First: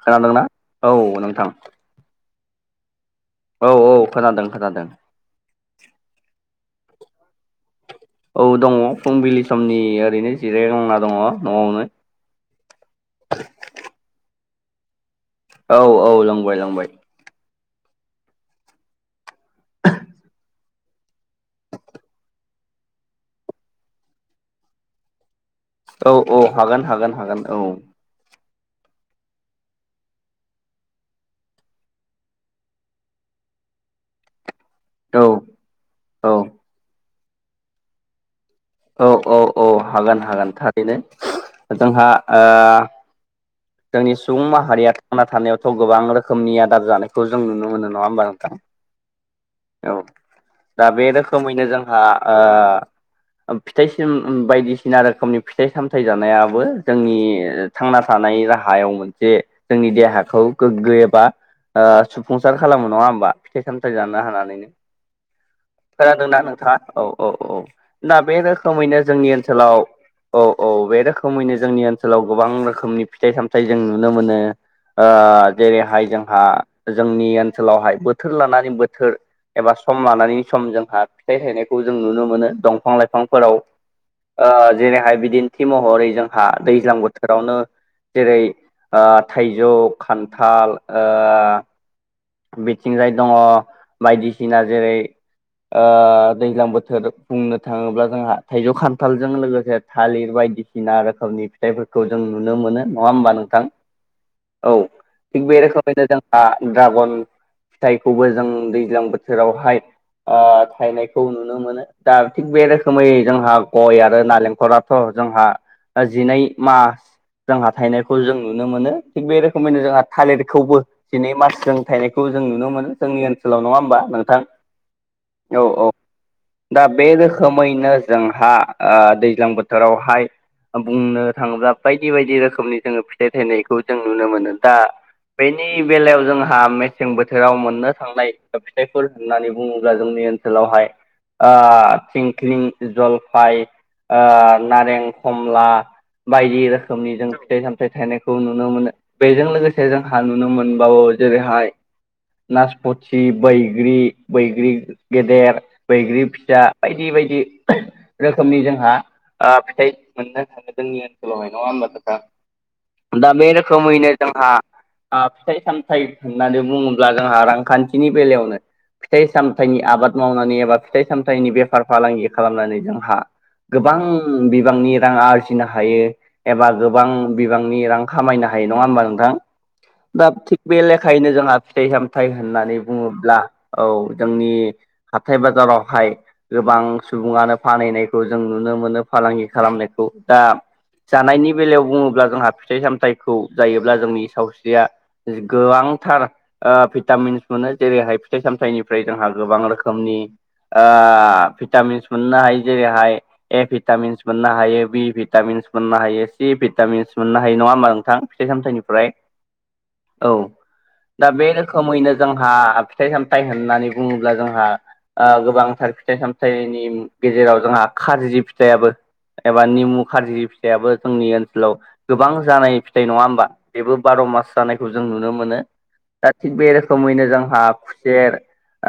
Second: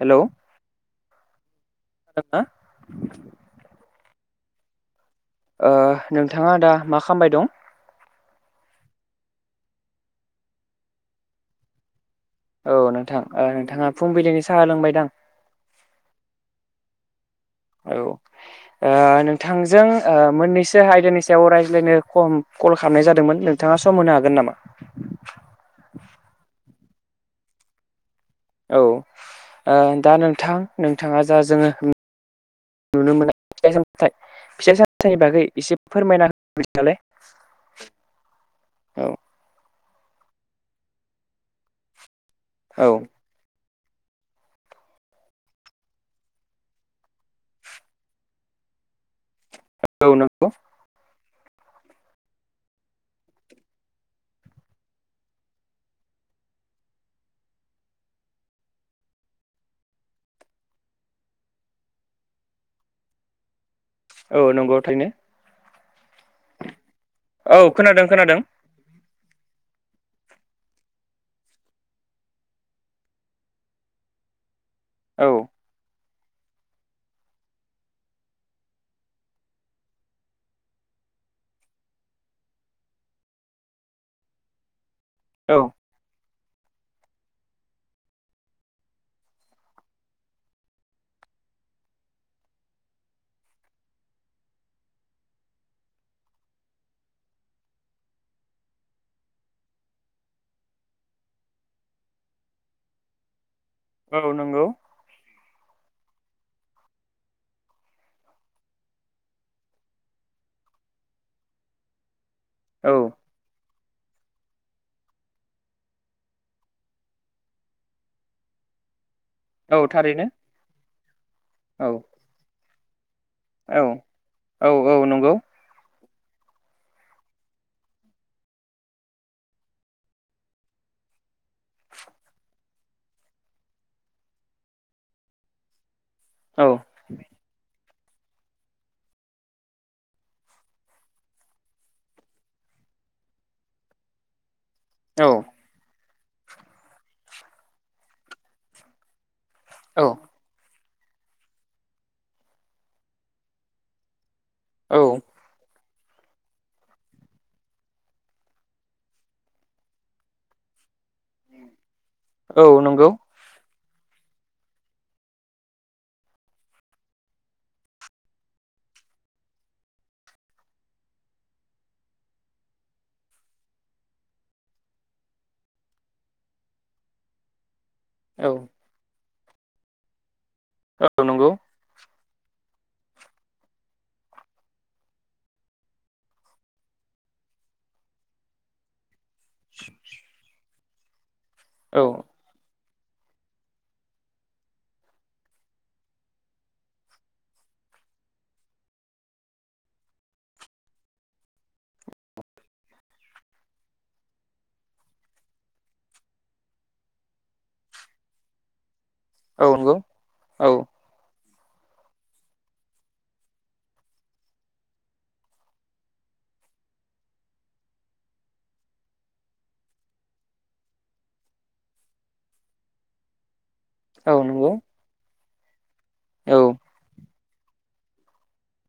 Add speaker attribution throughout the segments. Speaker 1: Hello
Speaker 2: खोनादोंना? औ नोंथां।
Speaker 1: [unintelligible]
Speaker 2: औ औ खोनादों खोनादों।
Speaker 1: ओ नोंथाङा दा मा खामबाय दं?
Speaker 2: औ दङ। फुंबिलि समनि ओरैनो जिरायग्लांना दङ न'आवनो।
Speaker 1: औ नोंथां। ओ नोंथाङा फुंबिलिनि साहा लोंबायदां?
Speaker 2: औ औ लोंबाय लोंबाय।
Speaker 1: औ। ओ नोंथांजों ओ मोननैसो आयदानि सायाव रायज्लायनो कम कल खामनाय जादोंमोन। नोंथाङा सम होनो हागोन नामा?
Speaker 2: औ औ हागोन हागोन हागोन औ।
Speaker 1: औ ओ दा नोंथां नोंथाङा जा जोङो नुनो मोना फिथाइ सामथाइ फिथाइ सामथाइनि
Speaker 2: औ
Speaker 1: बागै एसे फोरमायना
Speaker 2: औ
Speaker 1: होलाय।
Speaker 2: औ औ औ हागोन हागोन थारैनो जोंहा ओ
Speaker 1: औ
Speaker 2: जोंनि सुबुं माहारिया थांना थानायावथ' गोबां रोखोमनि आदार जानायखौ जों नुनो मोनो नङा होमबा नोंथां?
Speaker 1: [inaudible]
Speaker 2: औ दा बे रोखोमैनो जोंहा ओ फिथाइ बायदिसिना रोखोमनि फिथाइ सामथाइ जानायाबो जोंनि थांना थानाय राहायाव मोनसे जोंनि देहाखौ गोग्गो एबा ओ सुफुंसार खालामो नङा होमबा? सामथाइ जानो
Speaker 1: औ
Speaker 2: हानानैनो
Speaker 1: नंगौ थारैनो
Speaker 2: खोनादोंना नोंथाङा औ औ
Speaker 1: खोनादों
Speaker 2: दा
Speaker 1: खोनादों
Speaker 2: बे रोखोमैनो जोंनि ओनसोलाव औ औ बे रोखोमैनो जोंनि ओनसोलाव गोबां रोखोमनि फिथाइ सामथाइ जों नुनो मोनो। ओ
Speaker 1: औ
Speaker 2: जेरैहाय जोंहा जोंनि ओनसोलावहाय बोथोर लानानै बोथोर एबा सम लानानै सम जोंहा फिथाइ थायनायखौ जों नुनो मोनो दं बिफां लाइफांफोराव ओ जेरैहाय
Speaker 1: औ
Speaker 2: बिदिन्थि महरै जों हा दैज्लां बोथोरावनो जेरै ओ थाइजौ खान्थाल ओ बिथिंजाय दङ बायदिसिना जेरै ओ दैज्लां बोथोर बुंनो थाङोब्ला जोंहा थाइजौ खान्थालजों लोगोसे थालिर बायदि बायदिसिना रोखोमनि फिथाइफोरखौ जों नुनो मोनो नङा होमबा नोंथां? औ थिग बे रोखोमैनो जोंहा ड्रागन फिथाइखौबो जों दैज्लां बोथोरावहाय ओ थायनायखौ नुनो मोनो दा थिग बे
Speaker 1: औ
Speaker 2: रोखोमै जोंहा गय आरो नालेंखराथ' जोंहा जिनै मास जोंहा थायनायखौ जों नुनो मोनो थिग बे
Speaker 1: औ
Speaker 2: रोखोमैनो जोंहा
Speaker 1: थारैनो
Speaker 2: थालिरखौबो दिनै मान
Speaker 1: औ
Speaker 2: थायनायखौ जों नुनो मोनो जोंनि ओनसोलाव नङा
Speaker 1: औ
Speaker 2: होमबा नोंथां?
Speaker 1: औ औ नंगौ
Speaker 2: औ औ दा बे रोखोमैनो जोंहा ओ दैज्लां बोथोरावहाय बुंनो थाङोब्ला बायदि बायदि रोखोमनि जोङो फिथाइ थाइनायखौ जों नुनो मोनो दा। बेनि बेलायाव जोंहा
Speaker 1: औ
Speaker 2: मेसें बोथोराव मोननो। थांनाय फिथाइफोर होननानै बुङोब्ला जोंनि ओनसोलावहाय ओ‌ थिंख्लिं, जलफाइ, नारें
Speaker 1: औ
Speaker 2: खमला बायदि रोखोमनि जों फिथाइ सामथायाइ थायनायखौ नुनो मोनो बेजों लोगोसे
Speaker 1: औ
Speaker 2: जोंहा नुनो मोन बावो जेरैहाय नासपथि बैग्रि बैग्रि
Speaker 1: औ
Speaker 2: गेदेर बैग्रि फिसा बायदि बायदि रोखोमनि जोंहा ओ फिथाइ मोननो थाङो जोंनि ओनसोलावहाय नङा ओमबा?
Speaker 1: औ नंगौ
Speaker 2: रोखोमैनो जोंहा ओ फिथाइ सामथाइ होननानै बुङोब्ला जोंहा रांखान्थिनि बेलायावनो फिथाइ सामथाइनि आबाद मावनानै एबा फिथाइ सामथाइनि बेफार फालांगि खालामनानै जोंहा गोबां बिबांनि रां आरजिनो हायो एबा गोबां बिबांनि रां
Speaker 1: औ
Speaker 2: खामायनो हायो नङा ओमबा मबा नोंथां दा थिग बे
Speaker 1: औ
Speaker 2: लेखायैनो
Speaker 1: नंगौ
Speaker 2: जोंहा फिथाइ साम थाइ‌ होननानै बुङोब्ला औ जोंनि हाथाय बाजाराव हाय गोबां सुबुङानो फानहैनायखौ जों नुनो मोनो। फालांगि खालामनायखौ दा जानायनि बेलायाव
Speaker 1: औ
Speaker 2: बुङोब्ला जोंहा फिथाइ साम थाइखौ जायोब्ला जोंनि सावस्रिया गोबांथार भिटामिन्स मोनो। जेरै- हाय फिथाइ सामथाइनिफ्राय जोंहा गोबां रोखोमनि
Speaker 1: [inaudible]
Speaker 2: ओ भिटामिन्स मोननो हायो जेरैहाय ए भिटामिन्स मोननो हायो बि भिटामिन्स मोननो हायो। चि भिटामिन्स मोननो हायो नङा होमा नोंथां फिथाइ सामथाइनिफ्राय
Speaker 1: औ नंगौ औ
Speaker 2: दा बे रोखोमैनो जोंहा फिथाइ सामथाइ होननानै बुङोब्ला जोंहा ओ गोबांथार फिथाइ सामथाइनि गेजेराव जोंहा खारजि फिथाइबो एबा निमु खारजि फिथाइयाबो जोंनि ओनसोलाव गोबां जानाय फिथाइ नङा ओमबा बेबो बार'
Speaker 1: औ
Speaker 2: मास
Speaker 1: नंगौ
Speaker 2: जानायखौ जों नुनो मोनो। दा
Speaker 1: औ
Speaker 2: थिग बे रोखोमैनो जोंहा खुसेर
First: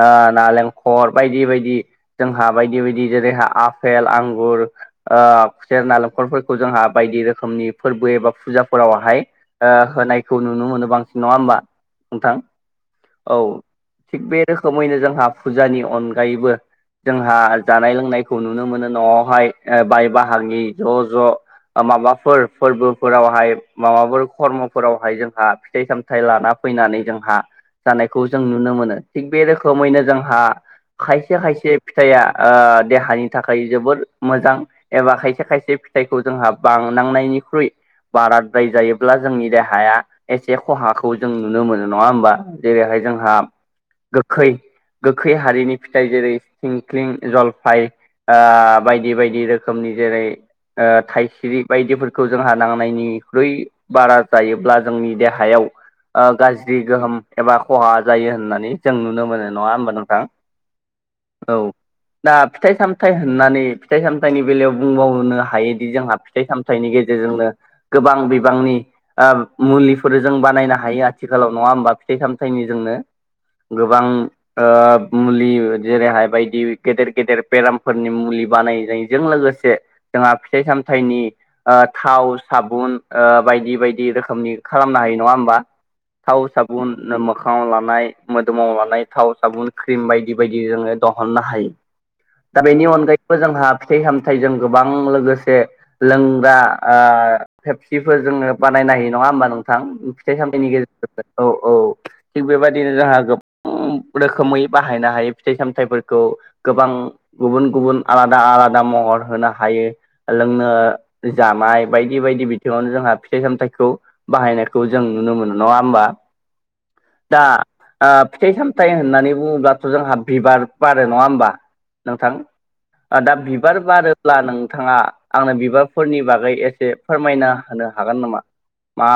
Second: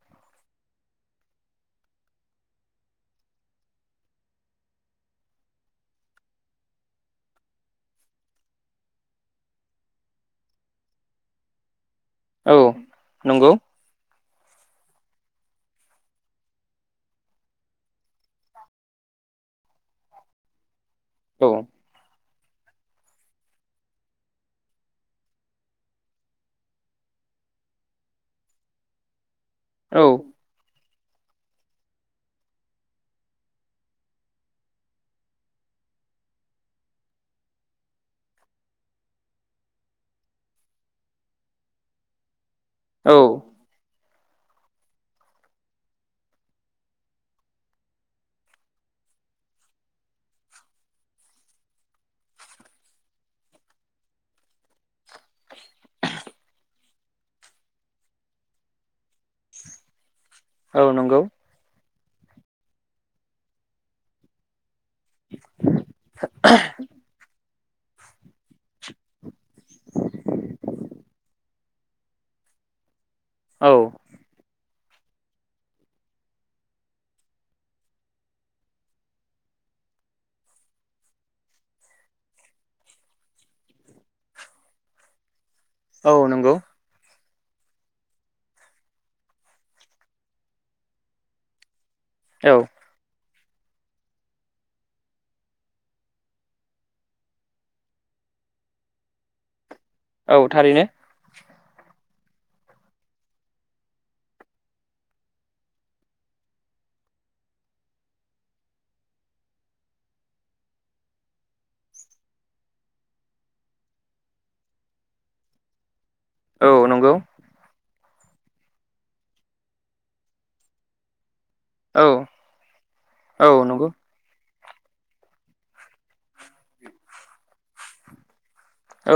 Speaker 2: ओ नालेंखर बायदि बाय दि जोंहा बायदि बायदि जेरैहा आफेल आंगुरु ओ खुसेर नालेंखरफोरखौ जों हा बायदि रोखोमनि फोरबो एबा फुजाफोरावहाय ओ होनायखौ नुनो मोनो बांसिन नङा ओमबा
Speaker 1: औ नंगौ।
Speaker 2: थिग बे रोखोमैनो जोंहा फुजानि अनगायैबो। जोंहा जानाय लोंनायखौ नुनो मोनो न'वावहाय बाय बाहागि ज' ज'
Speaker 1: औ
Speaker 2: माबाफोर फोरबोफोरावहाय माबाफोर करमफोरावहाय जोंहा फिथाइ सामथाइ लाना फैनानै जोंहा जानायखौ जों नुनो मोनो थिग बे रोखोमैनो जोंहा खाय खायसे खायसे फिथाइआ ओ देहानि थाखाय जोबोर मोजां एबा खायसे खायसे फिथाइखौ जों हा बांनांनायनिख्रुइ बाराद्राय जायोब्ला जोंनि देहाया एसे खहाखौ जों नुनो मोनो नङा ओमबा जेरैहाय
Speaker 1: औ
Speaker 2: जोंहा गोखै गोखै हारिनि फिथाइ जेरै सिंख्लिं जलफाइ ओ बायदि बायदि रोखोमनि जेरै थाइसिरि बायदिफोरखौ जोंहा नांनायनिख्रुइ बारा जायोब्ला जोंनि देहायाव ओ गाज्रि गोहोम एबा खहा जायो होननानै जों नुनो मोनो नङा ओमबा नोंथां।
Speaker 1: औ नंगौ।
Speaker 2: औ दा फिथाइ सामथाइ होननानै फिथाइ सामथाइनि बेलायाव बुंबावनो हायोदि जोंहा फिथाइ सामथाइनि गेजेरजोंनो। गोबां बिबांनि ओ मुलिफोर जों बानायनो हायो आथिखालाव नङा ओमबा फिथाइ सामथाइनि जोंनो
Speaker 1: औ
Speaker 2: गोबां ओ मुलि जेरैहाय बायदि गेदेर गेदेर बेरामफोरनि मुलि बानायनायजों लोगोसे जोंहा फिथाइ साम थाइनि ओ थाव साबुन बायदि बायदि रोखोमनि खालामनो हायो नङा ओमबा।
Speaker 1: औ
Speaker 2: थाव
Speaker 1: नंगौ
Speaker 2: साबुन मोखाङाव लानाय मोदोमाव लानाय थाव साबुन क्रिम बायदि बायदि जोङो दिहुननो हायो
Speaker 1: औ
Speaker 2: दा बेनि अनगायै जोंहा फिथाइ सामथाइ जों गोबां लोगोसे लोंग्रा फेबसेफोर जोङो बानायनो हायो नङा होमबा नोंथां
Speaker 1: औ
Speaker 2: फिथाइ सामथाइनि
Speaker 1: थारैनो
Speaker 2: गेजेरजों औ औ थिग बेबायदिनो जोंहा गोबां रोखोमै बाहायनो हायो। फिथाइ सामथाइफोरखौ गोबां गुबुन गुबुन आलादा आलादा महर होनो हायो। लोंनो जानाय बायदि बायदि बिथिङावनो जोंहा फिथाइ सामथाइखौ बाहायनायखौ जों नुनो मोनो नङा होमबा
Speaker 1: औ नंगौ
Speaker 2: दा फिथाइ सामथाइ होननानै बुङोब्लाथ' जोंहा बिबार बारो नङा होमबा
Speaker 1: औ
Speaker 2: नोंथां दा
Speaker 1: औ
Speaker 2: बिबार
Speaker 1: नंगौ
Speaker 2: बारोब्ला नों थाङा आंनो बिबारफोरनि बागै एसे फोरमायना होनो हागोन नामा?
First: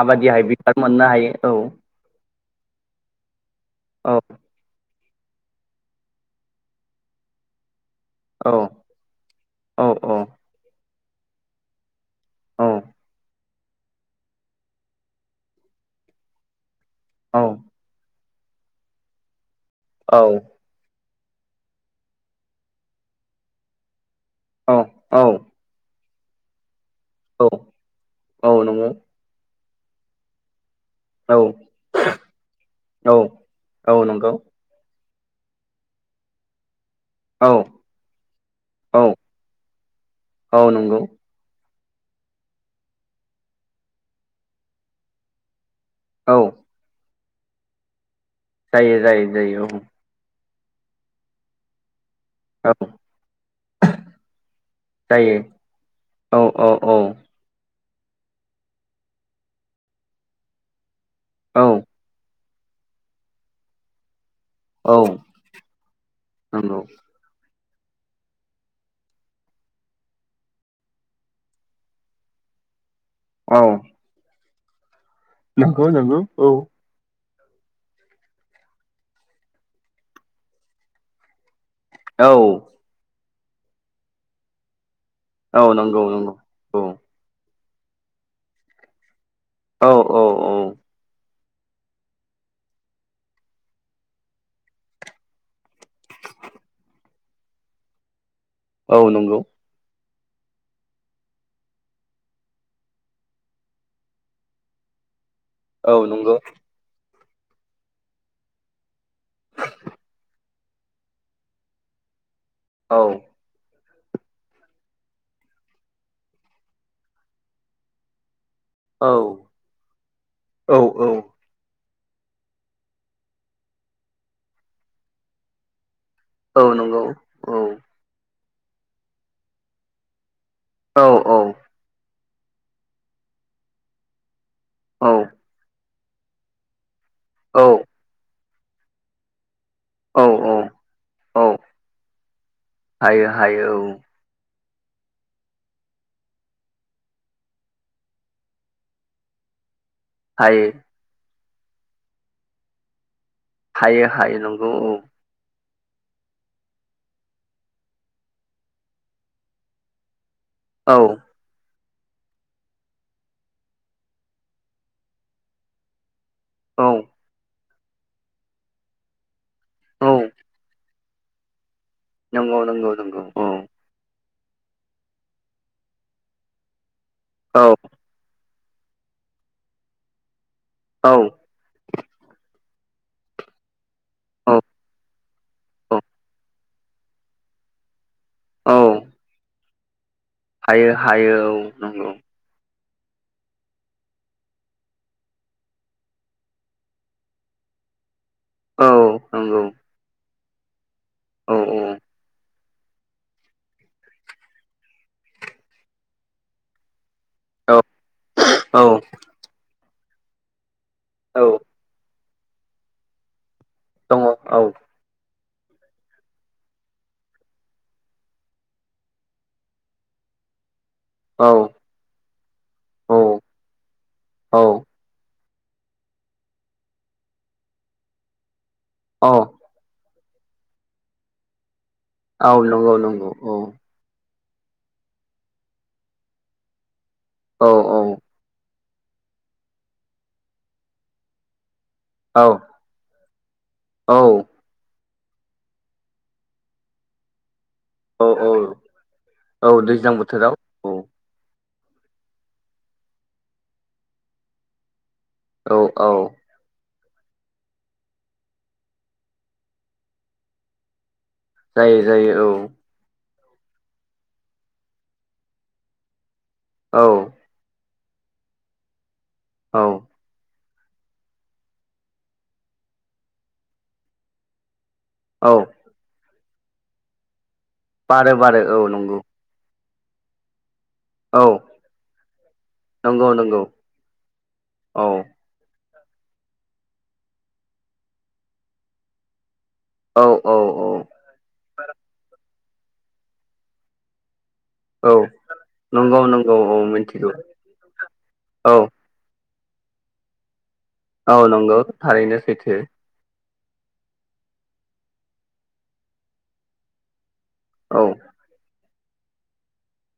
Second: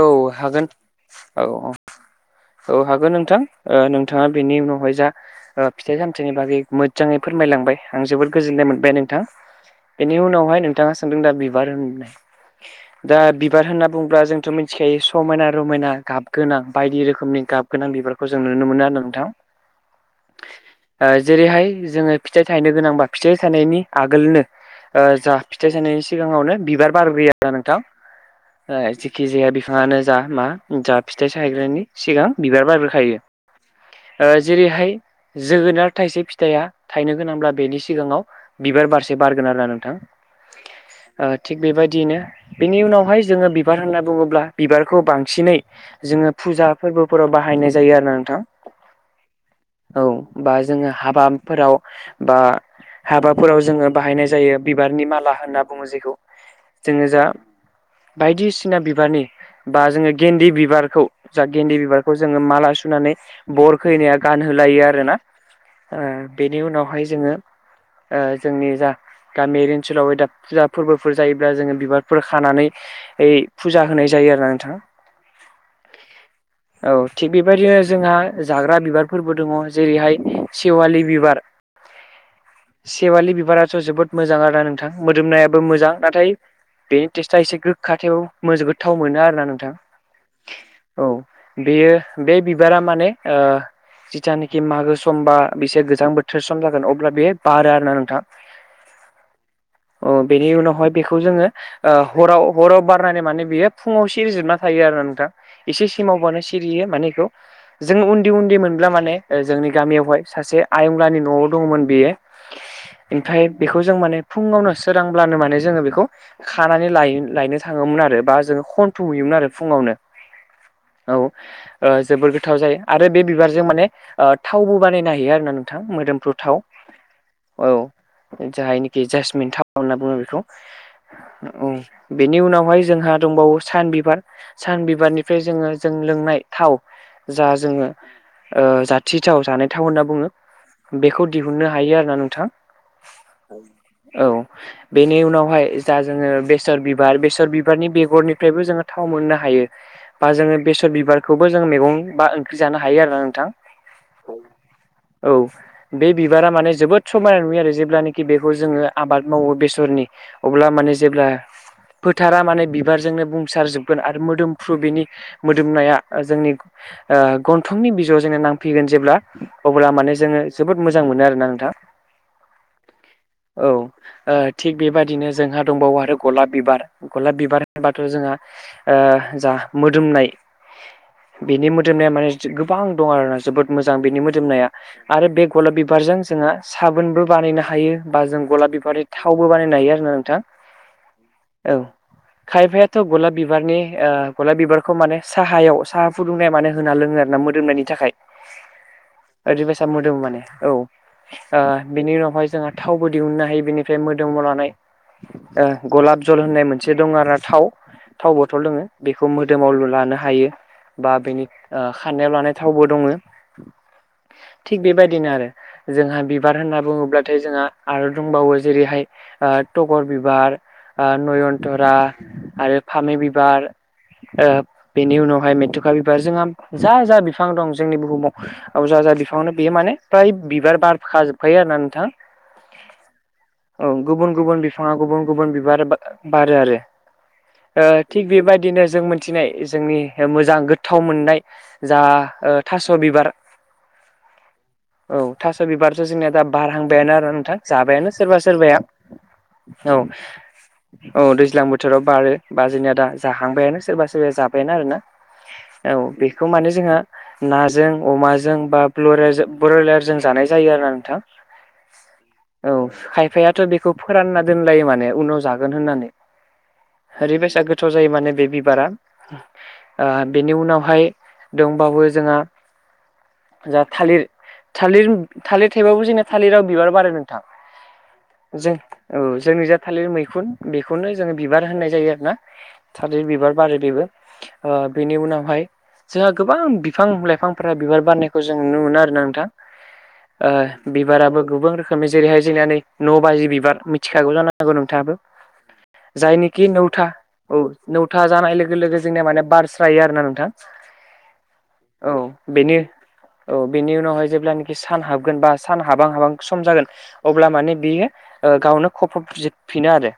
Speaker 1: औ
Speaker 2: बि
Speaker 1: हागोन
Speaker 2: मोननो हायो औ।
Speaker 1: औ हागोन नोंथां नोंथाङा बेनि उनावहाय जा फिथाइ सामथाइनि बागै मोजाङै फोरमायलांबाय आं जोबोद
Speaker 2: औ
Speaker 1: गोजोननाय मोनबाय नोंथां
Speaker 2: औ
Speaker 1: बेनि उनावहाय नों थाङा सानदों दा बिबार होननाय
Speaker 2: औ
Speaker 1: दा बिबार होनना बुङोब्ला जों थ' मिथिखायो समायना रमायना गाबगोनां बायदि
Speaker 2: औ
Speaker 1: रोखोमनि गाब गोनां बिबारफोर खौ जों नुनो मोनो आरो नोंथां।
Speaker 2: औ।
Speaker 1: जेरैहाय जोङो फिथाइ थायनो गोनांबा फिथाइ थानायनि आगोलनो
Speaker 2: औ
Speaker 1: जा फिथाइ सानायनि सिगाङावनो बिबार बाग्रोयो नोंथां
Speaker 2: औ नंगौ
Speaker 1: जेखि जायााया बिफाङानो जा मा जा फिथाइ
Speaker 2: औ
Speaker 1: साहायग्रानि सिगां बिबार
Speaker 2: औ औ
Speaker 1: बारग्रोखायो
Speaker 2: नंगौ
Speaker 1: जेरैहाय जोगोनार थाइसे फिथाइया थायनो गोनांब्ला
Speaker 2: औ
Speaker 1: बेनि सिगाङाव बिबार
Speaker 2: औ
Speaker 1: बारसे बारगोन आरो ना
Speaker 2: औ नंगौ
Speaker 1: नोंथां। थिग बेबायदियैनो बेनि उनावहाय जोङो बिबार होनना बुङोब्ला बिबारखौ बांसिनै जोङो
Speaker 2: औ
Speaker 1: फुजा फोरबोफोराव बाहायनाय जायो आरो नोंथां
Speaker 2: जायो जायो जायो औ
Speaker 1: बा जोङो हाबाफोराव बा
Speaker 2: औ
Speaker 1: हाबाफोराव जोङो बाहायनाय जायो बिबारनि माला
Speaker 2: जायो
Speaker 1: होनना बुङो जेखौ
Speaker 2: औ औ औ
Speaker 1: जोङो जा बायदिसिना बिबारनि बा जोङो गेन्दे बिबारखौ जा
Speaker 2: औ
Speaker 1: गेन्दे बिबारखौ जों माला सुनानै बर' खैनाया गानहोलायो
Speaker 2: औ
Speaker 1: आरोना बेनि
Speaker 2: नंगौ
Speaker 1: उनावहाय जोङो जोंनि जा गामियारि ओनसोलाव दा फुजा फोरबोफोर जायोब्ला जोङो बिबारफोर खानानै
Speaker 2: औ
Speaker 1: फुजा होनाय जायो आरो ना नोंथाङा
Speaker 2: नंगौ नांगौ औ
Speaker 1: थिग बेबायदिनो जोंहा जाग्रा बिबारफोरबो दङ जेरैहाय सेवालि बिबार
Speaker 2: औ
Speaker 1: सेवालि बिबाराथ' जोबोद मोजां आरो ना नोंथां मोदोमनायाबो
Speaker 2: औ
Speaker 1: मोजां
Speaker 2: नंगौ
Speaker 1: नाथाय
Speaker 2: नंगौ औ
Speaker 1: बेनि टेस्टआ एसे गोखाथायाव गोथाव मोनो आरो नोंथां
Speaker 2: औ औ औ
Speaker 1: औ बेयो बे बिबारा माने जिथानखि मागो समबा बेसे गोजां बोथोर सम जागोन अब्ला बे बारो आरोना नोंथां
Speaker 2: औ नंगौ
Speaker 1: अ बेनि उनावहाय बेखौ जोङो हराव हराव बार नानै माने बेयो फुङाव सिरिजोबना थायो आरो नोंथां एसे
Speaker 2: औ नंगौ
Speaker 1: सिमावबानो सिरियो माने बेखौ जोङो उन्दै उन्दै मोनब्ला माने जोंनि गामियावहाय सासे आयंलानि न'आव दङमोन बेयो
Speaker 2: औ
Speaker 1: ओमफ्राय बेखौ जों माने फुङावनो सोरांब्लानो माने जोङो बेखौ खानानै ल लायनो थाङोमोन आरो बा जोङो खन्थ'
Speaker 2: औ
Speaker 1: हैयोमोन आरो फुङावनो औ ओ गोथाव जायो आरो बे बिबारजों माने थावबो बानायनो हायो आरोना नोंथां मोदोम
Speaker 2: औ नंगौ औ
Speaker 1: जायनिखि जासमिन थाव होनना बुङो बेखौ
Speaker 2: औ औ
Speaker 1: बेनि उनावहाय जोंहा दंबावो सान बिबार सान
Speaker 2: औ
Speaker 1: बिबारनिफ्राय जोङो जों लोंनाय थाव जा
Speaker 2: औ
Speaker 1: जोङो ओ जाथिथाव जानाय थाव होनना
Speaker 2: औ
Speaker 1: बुङो बेखौ
Speaker 2: औ
Speaker 1: दिहुननो हायो आरो ना नोंथां
Speaker 2: हायो हायो
Speaker 1: औ बेनि उनावहाय जा जोङो बेसर बिबार बेसर बिबारनि बेगरनिफ्रायबो जोङो थाव मोननो हायो बा जोङो
Speaker 2: हायो
Speaker 1: बेसर बिबारखौबो जों मैगं बा ओंख्रि जानो हायो आरोना नों- थां
Speaker 2: हायो हायो नंगौ
Speaker 1: औ बे बिबारा माने जोबोद समायना नुयो आरो जेब्लानखि बेखौ जोङो आबाद मावो बेसरनि अब्ला माने जेब्ला
Speaker 2: औ
Speaker 1: फोथारा माने बिबारजोंनो बुंसारजोबगोन आरो मोदोमफ्रु बिनि मोदोमनाया जोंनि
Speaker 2: औ
Speaker 1: ओ गन- थंनि बिजौआव जोङो नांफैगोन जेब्ला अब्ला माने
Speaker 2: औ
Speaker 1: जोङो जोबोद मोजां मोनो आरोना नोंथां
Speaker 2: नंगौ नंगौ नंगौ औ
Speaker 1: ओ थिग बेबायदिनो जोंहा दंबावो आरो गलाब बिबार गलाब
Speaker 2: औ
Speaker 1: बिबार होनोबाथ' जोंहा ओ जा मोदोमनाय
Speaker 2: औ
Speaker 1: बेनि मो दोमनाया माने गोबां दं आर ना जोबोद मोजां मोजां बेनि
Speaker 2: औ
Speaker 1: मोदोमनाया आरो बे गलाब
Speaker 2: औ
Speaker 1: बिबारजों जोङो साबोनबो बानायनो हायो बा जों गलाब
Speaker 2: औ
Speaker 1: बिबार बेबादि थावबो बानायनो हायो आरोना नोंथां
Speaker 2: हायो हायो औ नंगौ
Speaker 1: खायफायाथ' गलाब बिबारनि ओ गलाब बिबारखौ माने साहायाव साहा फुदुंनाय मान होना लोङो आरो ना मोदोम नायनि थाखाय
Speaker 2: औ नंगौ
Speaker 1: ओरैबायसा मोदोमो माने औ ओ
Speaker 2: औ
Speaker 1: बिनि उनावहाय जोंहा थावबो दिहुननो हायो बेनिफ्राय मोदोमावा नानाय ओ गलाब जल होननाय मोनसे दङ आरोा थाव
Speaker 2: औ
Speaker 1: थाव बथल दङ
Speaker 2: औ
Speaker 1: बेखौ मोदोमाव लानो हायो हायो बा
Speaker 2: औ
Speaker 1: बेनि खानायाव लानाय थावबो दङ'
Speaker 2: दङ औ औ
Speaker 1: थिग बेबायदिनो आरो जोंहा बिबार होनना बुङोब्लाथाय जोंहा आरो दंबावो जेरैहाय आ टगर बिबार ओ
Speaker 2: औ
Speaker 1: नयनतरा आरो फामि
Speaker 2: औ
Speaker 1: बिबार ओ बेनि उनाव हाय मेथुखा बिबार जोंहा जा जा बिफां दं जोंनि बुहुमाव जा जा
Speaker 2: औ
Speaker 1: बिफाङनो बेयो माने फ्राय बिबार बारखाजोबखायो आरोना नोंथां
Speaker 2: औ नंगौ नंगौ औ
Speaker 1: गुबुन बिफाङा गुबुन गुबुन बिबार बारो आरो
Speaker 2: औ
Speaker 1: ओ थिग
Speaker 2: औ
Speaker 1: बेबायदिनो जों मोनथिनाय जोंनि मोजां गोथाव मोननाय जा
Speaker 2: औ
Speaker 1: थास' बिबार
Speaker 2: औ
Speaker 1: औ थास' बिबार जोंनिया दा बारहांबायानो आरो नोंथां जाबायानो
Speaker 2: औ
Speaker 1: सोरबा
Speaker 2: औ
Speaker 1: सोरबाया औ औ दैज्लां बोथोराव बारो बा जोंनिया दा जाहांबायानो सोरबा सोरबाया जाबायानो आरो ना औ बेखौ माने जोंहा नाजों अमाजों बा बयलार ब्रयलारजों जानाय जायो आरो ना नोंथां
Speaker 2: जायो जायो औ
Speaker 1: बेखौ फोरानना दोनलायो माने उनाव जागोन होननानै
Speaker 2: औ
Speaker 1: ओरैबायसा गो- थाव जायो माने बे बिबारा
Speaker 2: औ
Speaker 1: बेनि उनाव बेहाय दंबावो जोंहा थालिर थालिर
Speaker 2: औ
Speaker 1: थालिर थाइबाबो जोंना थालिराव बिबार बारो नोंथां
Speaker 2: बारो बारो
Speaker 1: जों
Speaker 2: नंगौ
Speaker 1: औ जोंनि जा थालिर मैखुन बेखौनो जोङो
Speaker 2: औ
Speaker 1: बिबार होननाय जायो आरो ना थादिर
Speaker 2: नंगौ
Speaker 1: बिबार
Speaker 2: नंगौ
Speaker 1: बारो बेबो
Speaker 2: औ
Speaker 1: बेनि उनावहाय जोंहा गोबां बिफां लाइफांफोरा बिबार बारनायखौ जों नुनो मोनो आरोना नोंथां
Speaker 2: औ
Speaker 1: ओ
Speaker 2: औ औ
Speaker 1: बिबाराबो गोबां रोखोमनि जेरैहाय जोंनिया नै न' बाजि बिबार मिथिखागौ जानां गौ नोंथाङाबो
Speaker 2: औ नंगौ नंगौ
Speaker 1: जायनिखि
Speaker 2: औ
Speaker 1: नौथा
Speaker 2: मिथिगौ
Speaker 1: औ नौथा जानाय लोगो
Speaker 2: औ
Speaker 1: लोगो जोंनिया माने बार स्रायो आरोना नोंथां
Speaker 2: औ नंगौ
Speaker 1: औ
Speaker 2: थारैनो
Speaker 1: बेनि
Speaker 2: सैथो
Speaker 1: औ बेनि उनावहाय जेब्लानाखि सान हाबगोन बा सान हाबां हाबां सम जागोन अब्ला माने
Speaker 2: औ
Speaker 1: बियो गावनो खफबजोबफिनो आरो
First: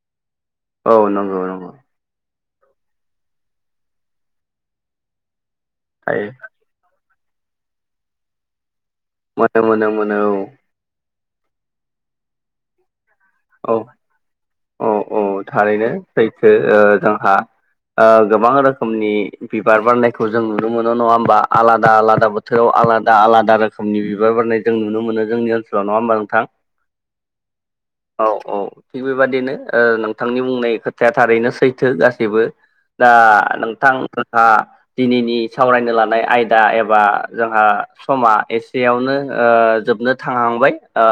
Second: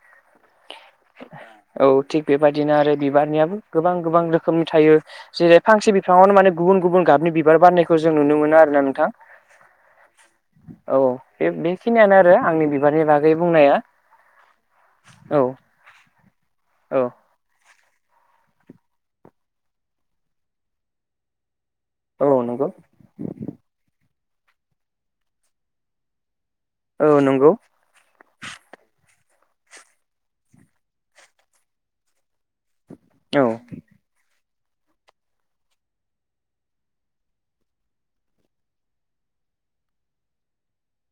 Speaker 2: औ नंगौ नंगौ
Speaker 1: औ थिग बेबायदिनो आरो बिबारनियाबो गोबां गोबां रोखोमनि थायो जेरै फांसे
Speaker 2: थायो
Speaker 1: बिफाङावनो माने गुबुन गुबुन गाबनि बिबार बारनायखौ जों नुनो मोनो आरो ना
Speaker 2: मानो मोनो मोनो औ
Speaker 1: औ बे बेखिनियानो आरो आंनि बिबारनि बागै
Speaker 2: औ
Speaker 1: बुंनाया
Speaker 2: औ औ थारैनो सैथो ओ
Speaker 1: औ
Speaker 2: जोंहा ओ गोबां रोखोमनि बिबार बारनायखौ जों नुनो मोनो नङा होमबा आलादा
Speaker 1: औ
Speaker 2: आलादा
Speaker 1: नंगौ
Speaker 2: बोथोराव आलादा आलादा रोखोमनि बि- बार बारनाय जों नुनो जोंनि ओनसोलाव नङा होमबा नोंथां
Speaker 1: औ नंगौ
Speaker 2: औ औ थिग बेबादिनो नोंथांनि बुंनाय खोथाया थारैनो सैथो गासैबो दा
Speaker 1: औ
Speaker 2: नोंथांमोनहा दिनैनि सावरायनो लानाय आयदा एबा जोंहा समा एसेयावनो ओ जोबनो थांहांबाय ओ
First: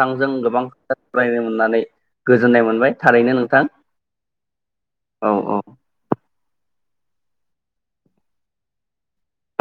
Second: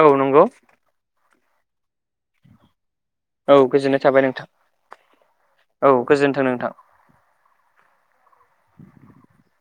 Speaker 1: औ नंगौ
Speaker 2: गोबां सावरायनो मोननानै गोजोननाय मोनबाय थारैनो
Speaker 1: औ
Speaker 2: नोंथां
Speaker 1: गोजोननाय थाबाय नोंथां औ गोजोनथों नोंथां। [inaudible]